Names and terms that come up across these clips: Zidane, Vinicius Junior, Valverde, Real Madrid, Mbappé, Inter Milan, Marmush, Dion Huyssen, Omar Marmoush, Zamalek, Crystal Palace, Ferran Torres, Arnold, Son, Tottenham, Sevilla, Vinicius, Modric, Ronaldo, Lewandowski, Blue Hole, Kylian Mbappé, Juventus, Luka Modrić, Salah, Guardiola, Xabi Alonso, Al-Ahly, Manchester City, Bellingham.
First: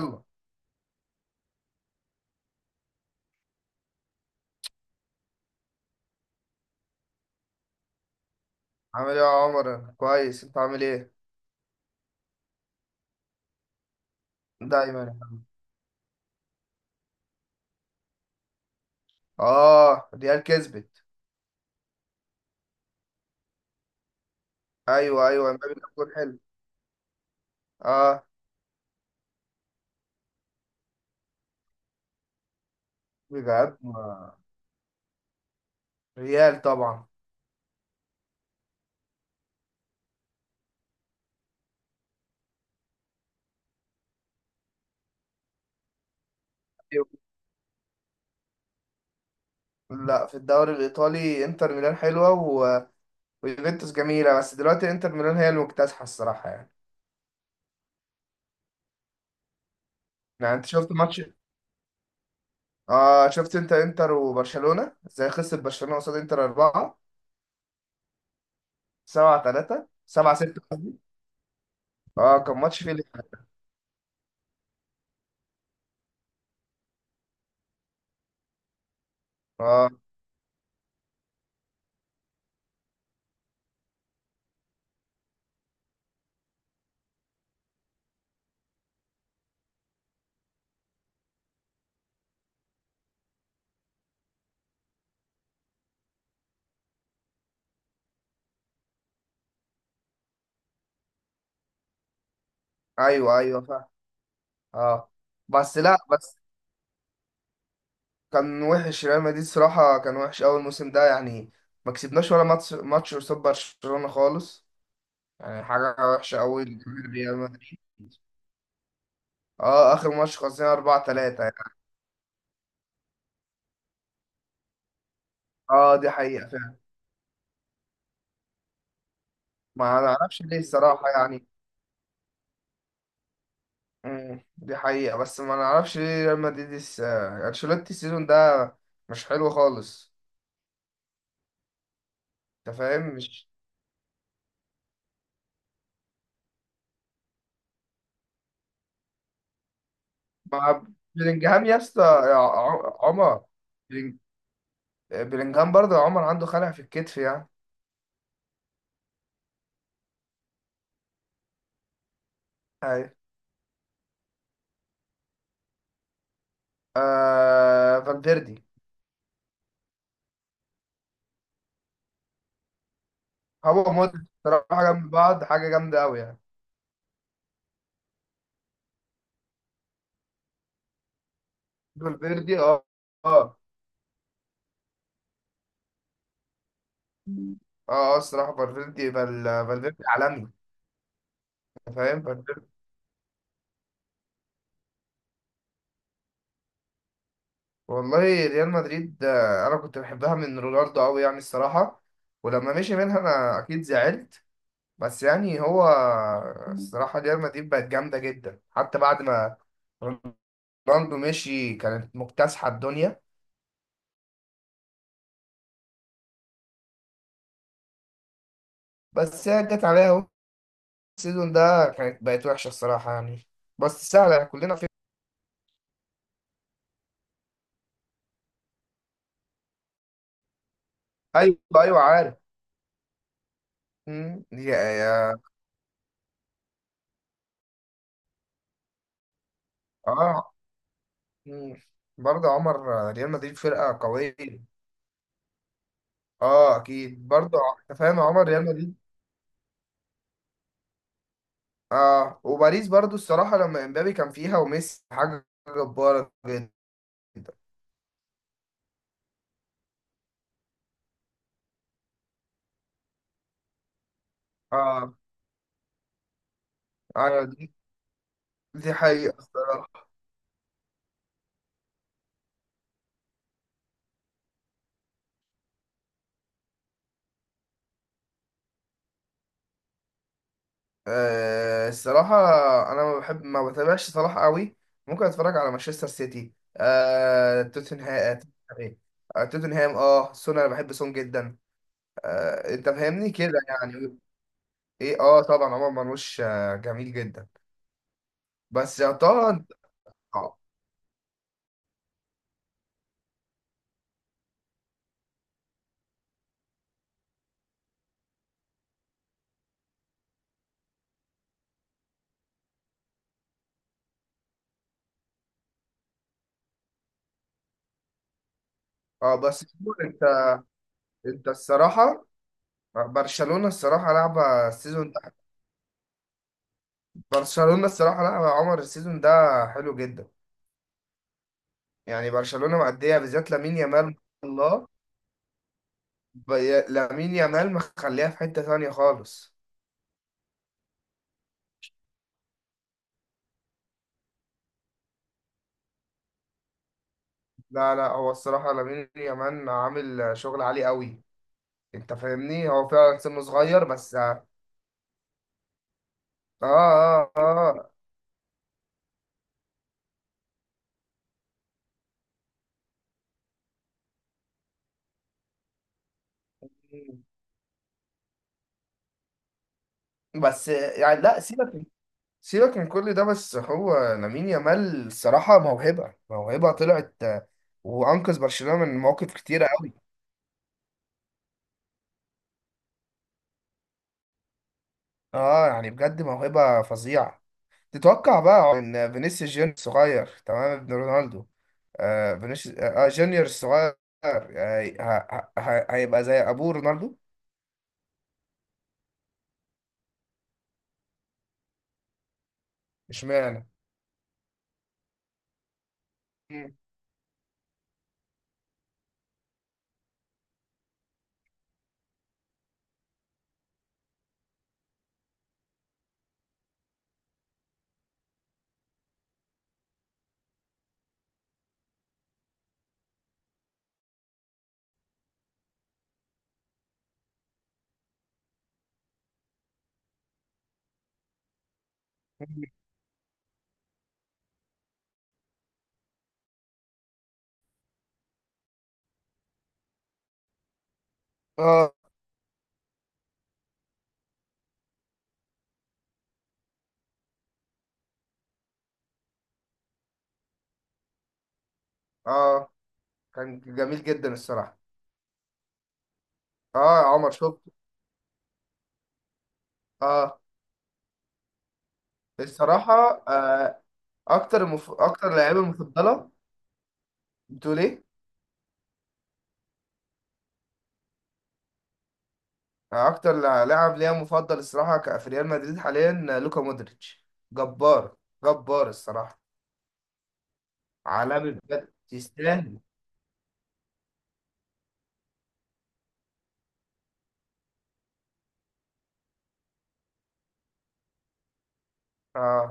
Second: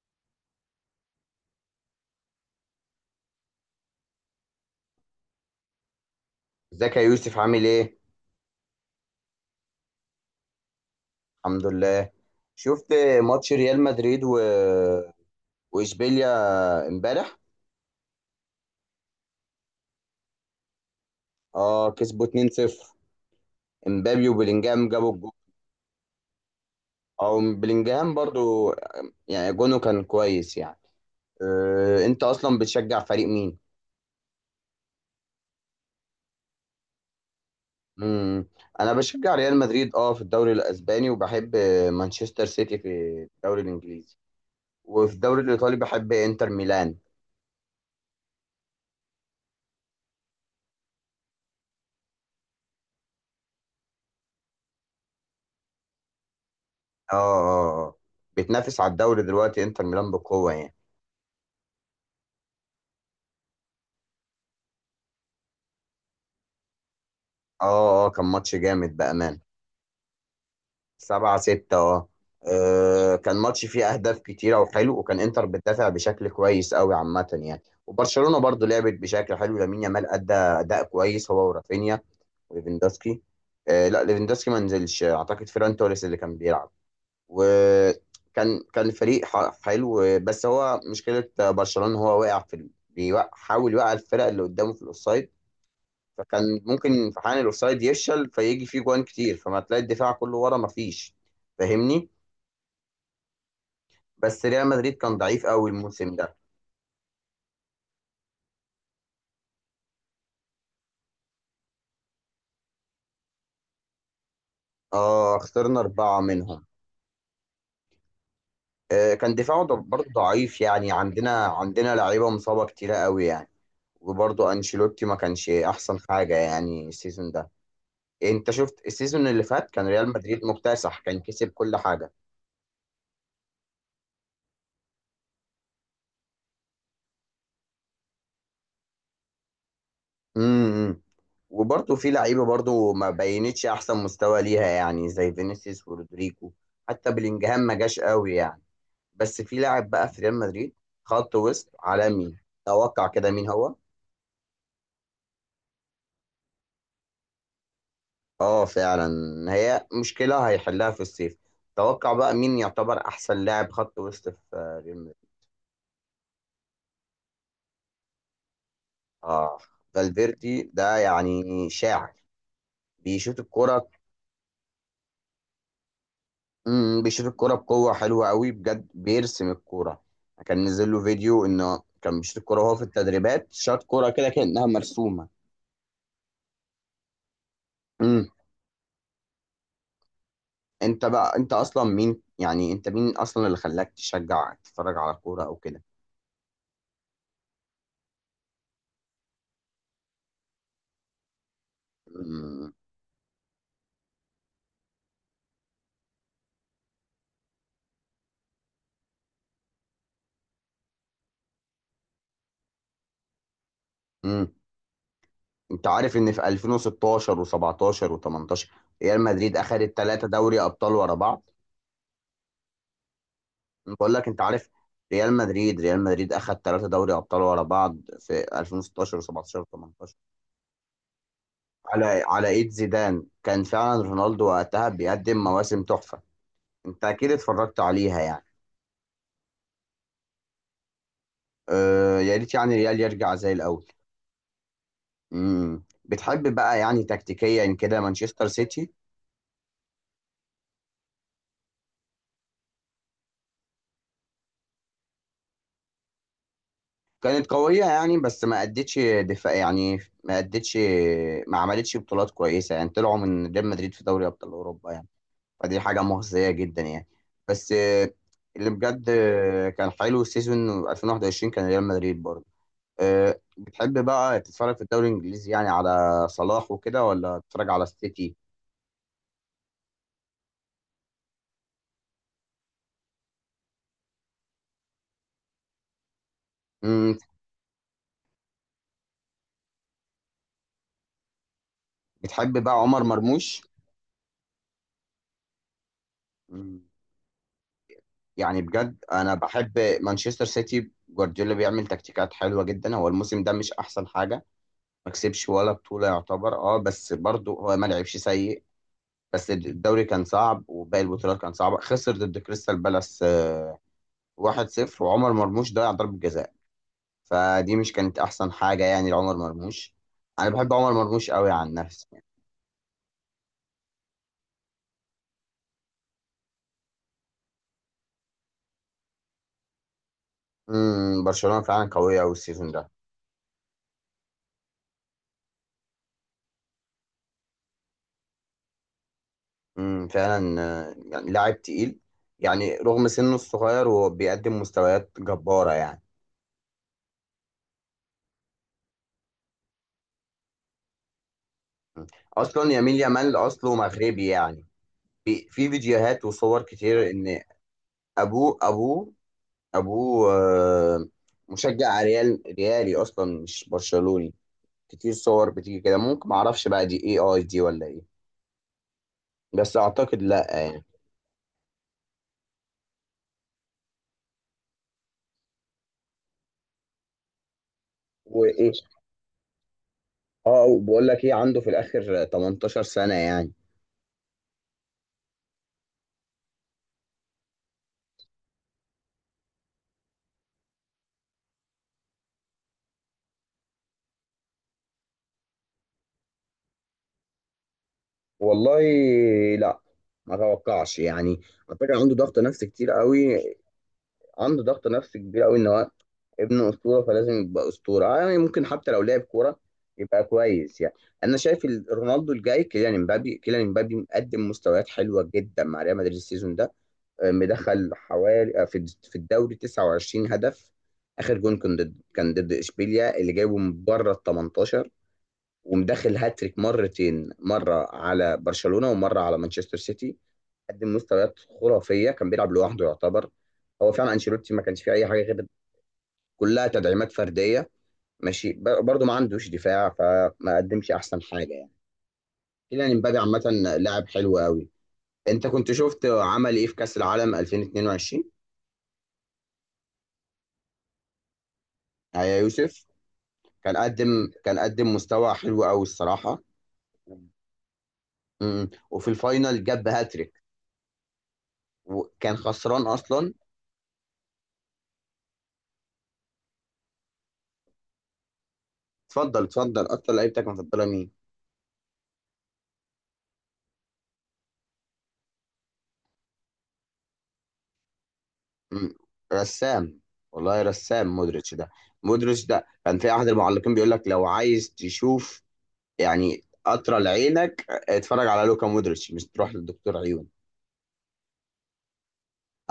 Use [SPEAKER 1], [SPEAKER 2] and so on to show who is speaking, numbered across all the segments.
[SPEAKER 1] يلا.
[SPEAKER 2] ازيك يا يوسف، عامل ايه؟
[SPEAKER 1] عامل ايه يا عمر؟ كويس، انت عامل ايه؟
[SPEAKER 2] الحمد لله. شفت ماتش ريال مدريد
[SPEAKER 1] دايما يا حبيبي.
[SPEAKER 2] واشبيليا امبارح.
[SPEAKER 1] اه، ريال كسبت.
[SPEAKER 2] اه، كسبوا 2-0. امبابي وبلينجهام جابوا
[SPEAKER 1] ايوه،
[SPEAKER 2] الجول.
[SPEAKER 1] ايوه، امبابي كان جول حلو.
[SPEAKER 2] او بلينجهام
[SPEAKER 1] اه،
[SPEAKER 2] برضو، يعني جونه كان كويس يعني. انت اصلا بتشجع فريق مين؟
[SPEAKER 1] بجد ريال طبعا.
[SPEAKER 2] مم. انا بشجع ريال مدريد في الدوري الاسباني، وبحب مانشستر سيتي في الدوري الانجليزي. وفي الدوري الايطالي بحب انتر ميلان.
[SPEAKER 1] أيوة. لا، في الدوري الايطالي انتر ميلان حلوه ويوفنتوس جميله، بس دلوقتي انتر ميلان هي المكتسحه الصراحه يعني.
[SPEAKER 2] اه، اه، اه، بتنافس على الدوري دلوقتي انتر ميلان بقوة
[SPEAKER 1] يعني انت
[SPEAKER 2] يعني.
[SPEAKER 1] شفت ماتش؟ اه، شفت انت انتر وبرشلونه ازاي خسر برشلونه قصاد انتر 4
[SPEAKER 2] اه، اه، كان ماتش جامد بأمان.
[SPEAKER 1] 7 3 7 6.
[SPEAKER 2] سبعة ستة، اه.
[SPEAKER 1] اه، كان ماتش فيه
[SPEAKER 2] كان
[SPEAKER 1] لحمة.
[SPEAKER 2] ماتش فيه أهداف كتيرة وحلو، وكان إنتر بتدافع بشكل كويس أوي عامة يعني، وبرشلونة برضو لعبت بشكل حلو. لامين
[SPEAKER 1] اه،
[SPEAKER 2] يامال أدى أداء كويس، هو ورافينيا وليفاندوسكي. لا، ليفاندوسكي ما نزلش أعتقد. فيران توريس اللي كان بيلعب. وكان فريق حلو. بس هو مشكلة برشلونة، هو واقع في حاول يوقع الفرق اللي قدامه في الأوفسايد. فكان ممكن في حال الاوفسايد يفشل فيجي فيه جوان كتير، فما تلاقي الدفاع كله ورا، ما فيش. فاهمني؟
[SPEAKER 1] ايوه، ايوه، فاهم.
[SPEAKER 2] بس ريال مدريد
[SPEAKER 1] اه،
[SPEAKER 2] كان ضعيف قوي
[SPEAKER 1] بس لا
[SPEAKER 2] الموسم ده.
[SPEAKER 1] بس كان وحش ريال مدريد، صراحة كان وحش أول موسم ده يعني. ما كسبناش ولا ماتش قصاد برشلونة خالص.
[SPEAKER 2] اه،
[SPEAKER 1] يعني
[SPEAKER 2] خسرنا
[SPEAKER 1] حاجة
[SPEAKER 2] أربعة
[SPEAKER 1] وحشة أوي،
[SPEAKER 2] منهم.
[SPEAKER 1] ريال مدريد.
[SPEAKER 2] كان دفاعه
[SPEAKER 1] اه،
[SPEAKER 2] برضه
[SPEAKER 1] آخر ماتش
[SPEAKER 2] ضعيف
[SPEAKER 1] خسرنا
[SPEAKER 2] يعني.
[SPEAKER 1] 4
[SPEAKER 2] عندنا
[SPEAKER 1] 3 يعني.
[SPEAKER 2] عندنا لعيبة مصابة كتيرة قوي يعني. وبرضه أنشيلوتي ما كانش
[SPEAKER 1] اه،
[SPEAKER 2] أحسن
[SPEAKER 1] دي
[SPEAKER 2] حاجة
[SPEAKER 1] حقيقة فعلا.
[SPEAKER 2] يعني السيزون ده. إيه، أنت شفت؟ السيزون اللي فات كان
[SPEAKER 1] ما
[SPEAKER 2] ريال
[SPEAKER 1] نعرفش
[SPEAKER 2] مدريد
[SPEAKER 1] ليه
[SPEAKER 2] مكتسح،
[SPEAKER 1] الصراحة
[SPEAKER 2] كان
[SPEAKER 1] يعني.
[SPEAKER 2] كسب كل حاجة.
[SPEAKER 1] مم. دي حقيقة بس ما نعرفش ليه ريال مدريد أنشيلوتي السيزون ده مش حلو خالص.
[SPEAKER 2] امم. امم. وبرضه في لعيبه
[SPEAKER 1] أنت
[SPEAKER 2] برضه ما
[SPEAKER 1] فاهم مش؟
[SPEAKER 2] بينتش احسن مستوى ليها، يعني زي فينيسيوس ورودريجو. حتى بلينجهام ما جاش قوي يعني. بس في لاعب بقى في ريال مدريد
[SPEAKER 1] مع
[SPEAKER 2] خط
[SPEAKER 1] بلينجهام
[SPEAKER 2] وسط
[SPEAKER 1] يا اسطى يا
[SPEAKER 2] عالمي.
[SPEAKER 1] ع-
[SPEAKER 2] توقع كده
[SPEAKER 1] عمر
[SPEAKER 2] مين هو.
[SPEAKER 1] بلينج- بلينجهام برضه يا عمر عنده خلع في الكتف يعني.
[SPEAKER 2] اه، فعلا. هي مشكله هيحلها في الصيف. توقع بقى مين يعتبر
[SPEAKER 1] أيوه.
[SPEAKER 2] احسن لاعب خط وسط في ريال مدريد.
[SPEAKER 1] فالفيردي.
[SPEAKER 2] اه، فالفيردي ده يعني شاعر، بيشوط الكرة.
[SPEAKER 1] هو مودريتش صراحة جنب بعض حاجة جامدة أوي يعني.
[SPEAKER 2] بيشوط الكوره بقوه، حلوه قوي بجد، بيرسم الكوره. كان نزل له فيديو انه كان بيشوط
[SPEAKER 1] فالفيردي،
[SPEAKER 2] الكوره وهو في
[SPEAKER 1] اه،
[SPEAKER 2] التدريبات،
[SPEAKER 1] اه،
[SPEAKER 2] شاط كوره كده كانها مرسومه.
[SPEAKER 1] اه، اه،
[SPEAKER 2] امم.
[SPEAKER 1] الصراحة فالفيردي فالفيردي عالمي.
[SPEAKER 2] انت بقى انت اصلا مين
[SPEAKER 1] فاهم، فالفيردي.
[SPEAKER 2] يعني، انت مين اصلا اللي خلاك تشجع تتفرج على كوره او كده.
[SPEAKER 1] والله، ريال مدريد، انا كنت بحبها من رونالدو قوي يعني الصراحة.
[SPEAKER 2] امم.
[SPEAKER 1] ولما مشي منها انا اكيد زعلت. بس يعني هو، الصراحة ريال مدريد بقت جامدة جدا حتى بعد ما رونالدو مشي كانت مكتسحة الدنيا.
[SPEAKER 2] امم. انت عارف ان في 2016 و17 و18 ريال
[SPEAKER 1] بس
[SPEAKER 2] مدريد
[SPEAKER 1] هي جت
[SPEAKER 2] اخذت ثلاثه
[SPEAKER 1] عليها
[SPEAKER 2] دوري ابطال ورا بعض.
[SPEAKER 1] السيزون ده، كانت بقت وحشة الصراحة يعني. بس
[SPEAKER 2] بقول لك، انت
[SPEAKER 1] سهلة
[SPEAKER 2] عارف،
[SPEAKER 1] كلنا في.
[SPEAKER 2] ريال مدريد، اخذ ثلاثه دوري ابطال ورا بعض في 2016 و17 و18،
[SPEAKER 1] ايوه، ايوه،
[SPEAKER 2] على
[SPEAKER 1] عارف.
[SPEAKER 2] ايد زيدان. كان فعلا رونالدو
[SPEAKER 1] يا
[SPEAKER 2] وقتها بيقدم
[SPEAKER 1] يا
[SPEAKER 2] مواسم تحفة. انت اكيد اتفرجت عليها يعني.
[SPEAKER 1] اه. امم
[SPEAKER 2] أه، يا
[SPEAKER 1] برضه
[SPEAKER 2] ريت يعني
[SPEAKER 1] عمر،
[SPEAKER 2] ريال
[SPEAKER 1] ريال
[SPEAKER 2] يرجع زي
[SPEAKER 1] مدريد
[SPEAKER 2] الاول.
[SPEAKER 1] فرقة قوية.
[SPEAKER 2] امم، بتحب
[SPEAKER 1] اه،
[SPEAKER 2] بقى يعني
[SPEAKER 1] اكيد برضه
[SPEAKER 2] تكتيكيا
[SPEAKER 1] أنت
[SPEAKER 2] كده
[SPEAKER 1] فاهم عمر
[SPEAKER 2] مانشستر
[SPEAKER 1] ريال
[SPEAKER 2] سيتي؟
[SPEAKER 1] مدريد. اه، وباريس برضه الصراحة لما امبابي كان فيها وميسي حاجة جبارة جدا.
[SPEAKER 2] كانت قوية يعني، بس ما ادتش دفاع يعني. ما ادتش ما عملتش بطولات كويسة يعني. طلعوا من ريال مدريد في دوري ابطال اوروبا يعني.
[SPEAKER 1] اه.
[SPEAKER 2] فدي حاجة مخزية جدا يعني.
[SPEAKER 1] ايوه دي،
[SPEAKER 2] بس اللي
[SPEAKER 1] دي
[SPEAKER 2] بجد
[SPEAKER 1] حقيقة
[SPEAKER 2] كان
[SPEAKER 1] الصراحة.
[SPEAKER 2] حلو السيزون 2021، كان ريال مدريد برضه. أه، بتحب بقى تتفرج في الدوري الانجليزي يعني على صلاح وكده، ولا تتفرج على السيتي؟
[SPEAKER 1] أه الصراحة، أنا ما بحب، ما بتابعش صلاح قوي. ممكن أتفرج على مانشستر سيتي،
[SPEAKER 2] مم.
[SPEAKER 1] توتنهام. إيه؟ توتنهام، سون، أنا بحب سون جدا.
[SPEAKER 2] بتحب بقى
[SPEAKER 1] أنت
[SPEAKER 2] عمر
[SPEAKER 1] فاهمني كده
[SPEAKER 2] مرموش؟
[SPEAKER 1] يعني. إيه، طبعا عمر مرموش
[SPEAKER 2] مم.
[SPEAKER 1] جميل جدا.
[SPEAKER 2] يعني
[SPEAKER 1] بس
[SPEAKER 2] بجد
[SPEAKER 1] يا
[SPEAKER 2] انا
[SPEAKER 1] طه أنت.
[SPEAKER 2] بحب مانشستر
[SPEAKER 1] أه.
[SPEAKER 2] سيتي، جوارديولا بيعمل تكتيكات حلوه جدا. هو الموسم ده مش احسن حاجه، ما كسبش ولا بطوله يعتبر، بس برضه هو ما لعبش سيء. بس الدوري كان صعب وباقي البطولات كان صعبه، خسر ضد كريستال بالاس 1-0 وعمر مرموش ضيع ضربه جزاء. فدي مش كانت احسن حاجه يعني لعمر
[SPEAKER 1] بس.
[SPEAKER 2] مرموش.
[SPEAKER 1] أنت.
[SPEAKER 2] انا بحب عمر مرموش
[SPEAKER 1] أنت
[SPEAKER 2] قوي عن نفسي يعني.
[SPEAKER 1] الصراحة، برشلونة الصراحة لعبة السيزون ده. برشلونة الصراحة لعبة يا عمر السيزون ده حلو جدا.
[SPEAKER 2] امم، برشلونه فعلا قويه
[SPEAKER 1] يعني
[SPEAKER 2] قوي السيزون
[SPEAKER 1] برشلونة
[SPEAKER 2] ده.
[SPEAKER 1] مأدية، بالذات لامين يامال. الله. لامين يامال مخليها في حتة تانية خالص.
[SPEAKER 2] امم، فعلا. يعني لاعب تقيل، يعني رغم سنه الصغير هو بيقدم مستويات جباره يعني.
[SPEAKER 1] لا، لا، هو الصراحة لامين يامال عامل شغل عالي قوي. انت فاهمني،
[SPEAKER 2] اصلا
[SPEAKER 1] هو
[SPEAKER 2] يمين
[SPEAKER 1] فعلا
[SPEAKER 2] يامال
[SPEAKER 1] سنه
[SPEAKER 2] اصله
[SPEAKER 1] صغير بس
[SPEAKER 2] مغربي
[SPEAKER 1] اه.
[SPEAKER 2] يعني. في فيديوهات وصور
[SPEAKER 1] اه،
[SPEAKER 2] كتير
[SPEAKER 1] اه،
[SPEAKER 2] ان
[SPEAKER 1] آه.
[SPEAKER 2] ابوه ابوه ابوه مشجع ريالي اصلا، مش برشلوني. كتير صور بتيجي كده، ممكن معرفش بقى دي اي اي دي ولا ايه. بس اعتقد لا
[SPEAKER 1] بس
[SPEAKER 2] يعني.
[SPEAKER 1] يعني لا، سيبك. سيبك من كل ده، بس هو لامين يامال الصراحة موهبة، موهبة طلعت، وأنقذ
[SPEAKER 2] وايه،
[SPEAKER 1] برشلونة من مواقف كتيرة قوي.
[SPEAKER 2] اه وبقول لك ايه، عنده في الاخر 18 سنه يعني.
[SPEAKER 1] اه، يعني بجد موهبة فظيعة. تتوقع بقى ان فينيسيوس جونيور الصغير تمام ابن رونالدو؟ فينيسيوس جونيور الصغير هيبقى زي ابوه رونالدو؟
[SPEAKER 2] والله، لا، ما اتوقعش يعني. على فكره عنده ضغط نفسي كتير قوي.
[SPEAKER 1] اشمعنى؟
[SPEAKER 2] عنده ضغط نفسي كبير قوي ان هو ابن
[SPEAKER 1] مم.
[SPEAKER 2] اسطوره، فلازم يبقى اسطوره. يعني ممكن حتى لو لعب كوره يبقى كويس يعني. انا شايف رونالدو الجاي كيليان امبابي مقدم مستويات حلوه جدا مع ريال مدريد السيزون ده. مدخل حوالي في الدوري 29 هدف. اخر جون كان ضد اشبيليا اللي جايبه من بره ال 18. ومدخل هاتريك مرتين، مره على برشلونه ومره على مانشستر سيتي. قدم مستويات خرافيه، كان بيلعب لوحده يعتبر. هو فعلا انشيلوتي ما كانش فيه اي حاجه غير، كلها تدعيمات فرديه. ماشي، برضه ما عندوش دفاع فما قدمش احسن حاجه يعني.
[SPEAKER 1] اه،
[SPEAKER 2] كيليان امبابي عامه لاعب حلو قوي. انت كنت شفت عمل ايه في كاس العالم 2022 يا
[SPEAKER 1] اه،
[SPEAKER 2] يوسف؟
[SPEAKER 1] كان جميل جدا
[SPEAKER 2] كان
[SPEAKER 1] الصراحه.
[SPEAKER 2] قدم مستوى حلو قوي الصراحه.
[SPEAKER 1] اه، عمر شفته.
[SPEAKER 2] امم. وفي الفاينل جاب هاتريك
[SPEAKER 1] اه،
[SPEAKER 2] وكان خسران
[SPEAKER 1] الصراحه،
[SPEAKER 2] اصلا.
[SPEAKER 1] آه، اكتر لعيبه مفضله. بتقول ايه؟
[SPEAKER 2] اتفضل، اتفضل، اكتر لعيبتك مفضله مين؟
[SPEAKER 1] اكتر لاعب ليا مفضل الصراحه في ريال مدريد حاليا، لوكا مودريتش. جبار، جبار
[SPEAKER 2] مم.
[SPEAKER 1] الصراحه.
[SPEAKER 2] رسام. والله رسام
[SPEAKER 1] عالمي
[SPEAKER 2] مودريتش ده.
[SPEAKER 1] بجد،
[SPEAKER 2] مودريتش ده
[SPEAKER 1] يستاهل.
[SPEAKER 2] كان في احد المعلقين بيقول لك لو عايز تشوف يعني قطره لعينك، اتفرج على لوكا مودريتش، مش تروح للدكتور عيون.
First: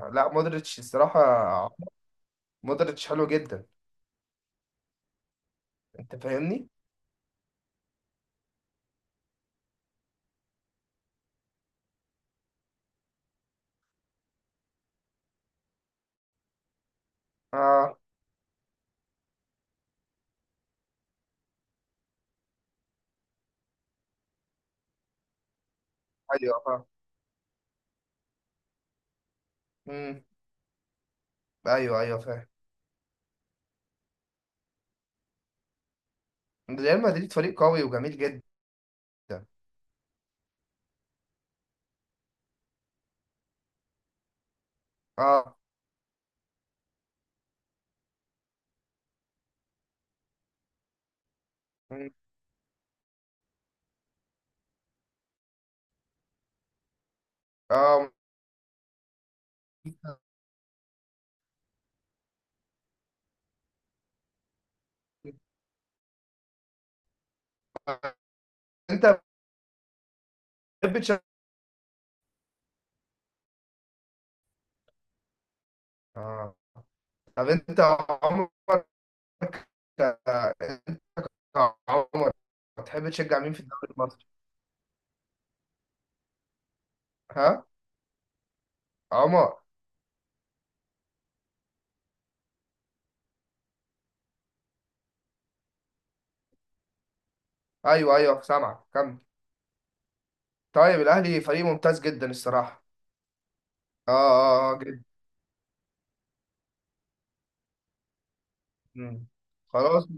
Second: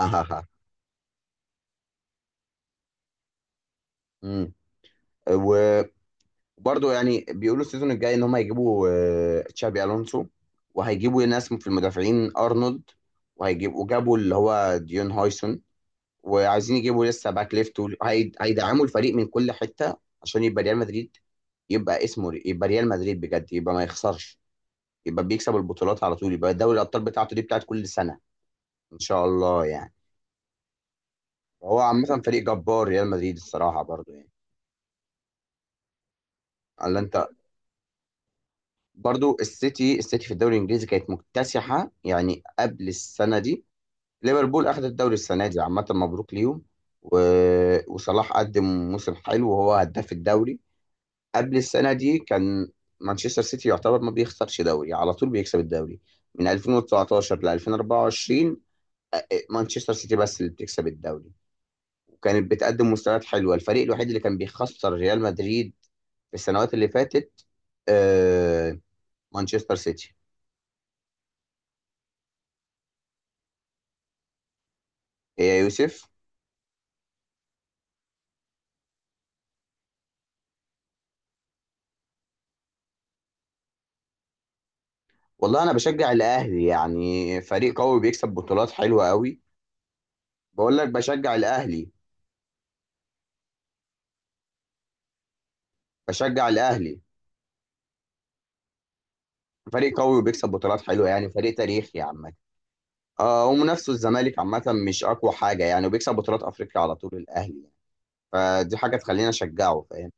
[SPEAKER 1] لا،
[SPEAKER 2] اهاها.
[SPEAKER 1] مودريتش الصراحة. مودريتش حلو جدا.
[SPEAKER 2] مم. وبرضه
[SPEAKER 1] انت فاهمني؟
[SPEAKER 2] يعني بيقولوا السيزون الجاي ان هم هيجيبوا تشابي الونسو، وهيجيبوا ناس في المدافعين، ارنولد، وجابوا اللي هو ديون هويسون، وعايزين يجيبوا لسه باك ليفت،
[SPEAKER 1] اه،
[SPEAKER 2] هيدعموا الفريق من كل حته عشان يبقى ريال مدريد، يبقى اسمه يبقى ريال مدريد بجد، يبقى ما يخسرش، يبقى بيكسب البطولات على طول، يبقى
[SPEAKER 1] ايوه،
[SPEAKER 2] دوري
[SPEAKER 1] اه،
[SPEAKER 2] الابطال بتاعته دي بتاعت كل سنه ان شاء الله يعني.
[SPEAKER 1] امم
[SPEAKER 2] هو
[SPEAKER 1] ايوه، ايوه،
[SPEAKER 2] عامه فريق
[SPEAKER 1] فاهم.
[SPEAKER 2] جبار ريال مدريد الصراحه برضو يعني. الا
[SPEAKER 1] ريال
[SPEAKER 2] انت،
[SPEAKER 1] مدريد فريق قوي وجميل جدا.
[SPEAKER 2] برضو السيتي، في الدوري الانجليزي كانت مكتسحه يعني قبل السنه دي. ليفربول اخذ الدوري السنه
[SPEAKER 1] اه.
[SPEAKER 2] دي، عامه مبروك ليهم. و... وصلاح قدم موسم حلو وهو هداف الدوري. قبل السنة
[SPEAKER 1] مم.
[SPEAKER 2] دي كان مانشستر سيتي يعتبر ما بيخسرش دوري، على طول بيكسب الدوري من 2019 ل
[SPEAKER 1] اه.
[SPEAKER 2] 2024. مانشستر سيتي بس اللي بتكسب الدوري، وكانت بتقدم مستويات حلوة. الفريق الوحيد اللي كان بيخسر ريال مدريد في السنوات اللي فاتت آه،
[SPEAKER 1] انت
[SPEAKER 2] مانشستر سيتي.
[SPEAKER 1] بتحب تشجع
[SPEAKER 2] إيه يا يوسف؟
[SPEAKER 1] اه، طب انت عمرك انت عمرك بتحب تشجع مين في الدوري المصري؟
[SPEAKER 2] والله انا بشجع الاهلي يعني،
[SPEAKER 1] ها؟
[SPEAKER 2] فريق قوي بيكسب بطولات حلوة قوي.
[SPEAKER 1] عمر.
[SPEAKER 2] بقول لك بشجع الاهلي، بشجع الاهلي.
[SPEAKER 1] ايوه، ايوه، سامعك كمل.
[SPEAKER 2] فريق قوي وبيكسب بطولات
[SPEAKER 1] طيب
[SPEAKER 2] حلوة يعني،
[SPEAKER 1] الاهلي
[SPEAKER 2] فريق
[SPEAKER 1] فريق
[SPEAKER 2] تاريخي
[SPEAKER 1] ممتاز جدا
[SPEAKER 2] عامة.
[SPEAKER 1] الصراحة.
[SPEAKER 2] ومنافسه
[SPEAKER 1] اه،
[SPEAKER 2] الزمالك عامة
[SPEAKER 1] اه، اه
[SPEAKER 2] مش
[SPEAKER 1] جدا.
[SPEAKER 2] أقوى حاجة يعني، وبيكسب بطولات أفريقيا على طول الأهلي يعني. فدي حاجة
[SPEAKER 1] مم.
[SPEAKER 2] تخلينا أشجعه،
[SPEAKER 1] خلاص.
[SPEAKER 2] فاهم.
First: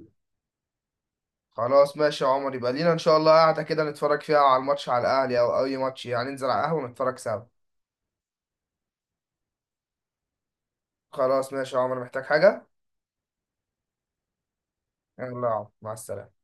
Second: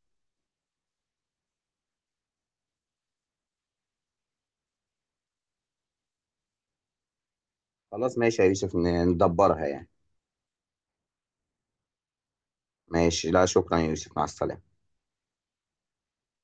[SPEAKER 1] خلاص ماشي يا عمر، يبقى لينا ان شاء الله قاعده كده نتفرج فيها على الماتش، على الاهلي او اي ماتش يعني، ننزل على القهوه ونتفرج سوا.
[SPEAKER 2] خلاص ماشي يا يوسف، ندبرها يعني.
[SPEAKER 1] خلاص ماشي يا عمر، محتاج حاجه؟
[SPEAKER 2] ماشي، لا شكرا يا يوسف، مع السلامة.
[SPEAKER 1] يلا يا عمر، مع السلامه.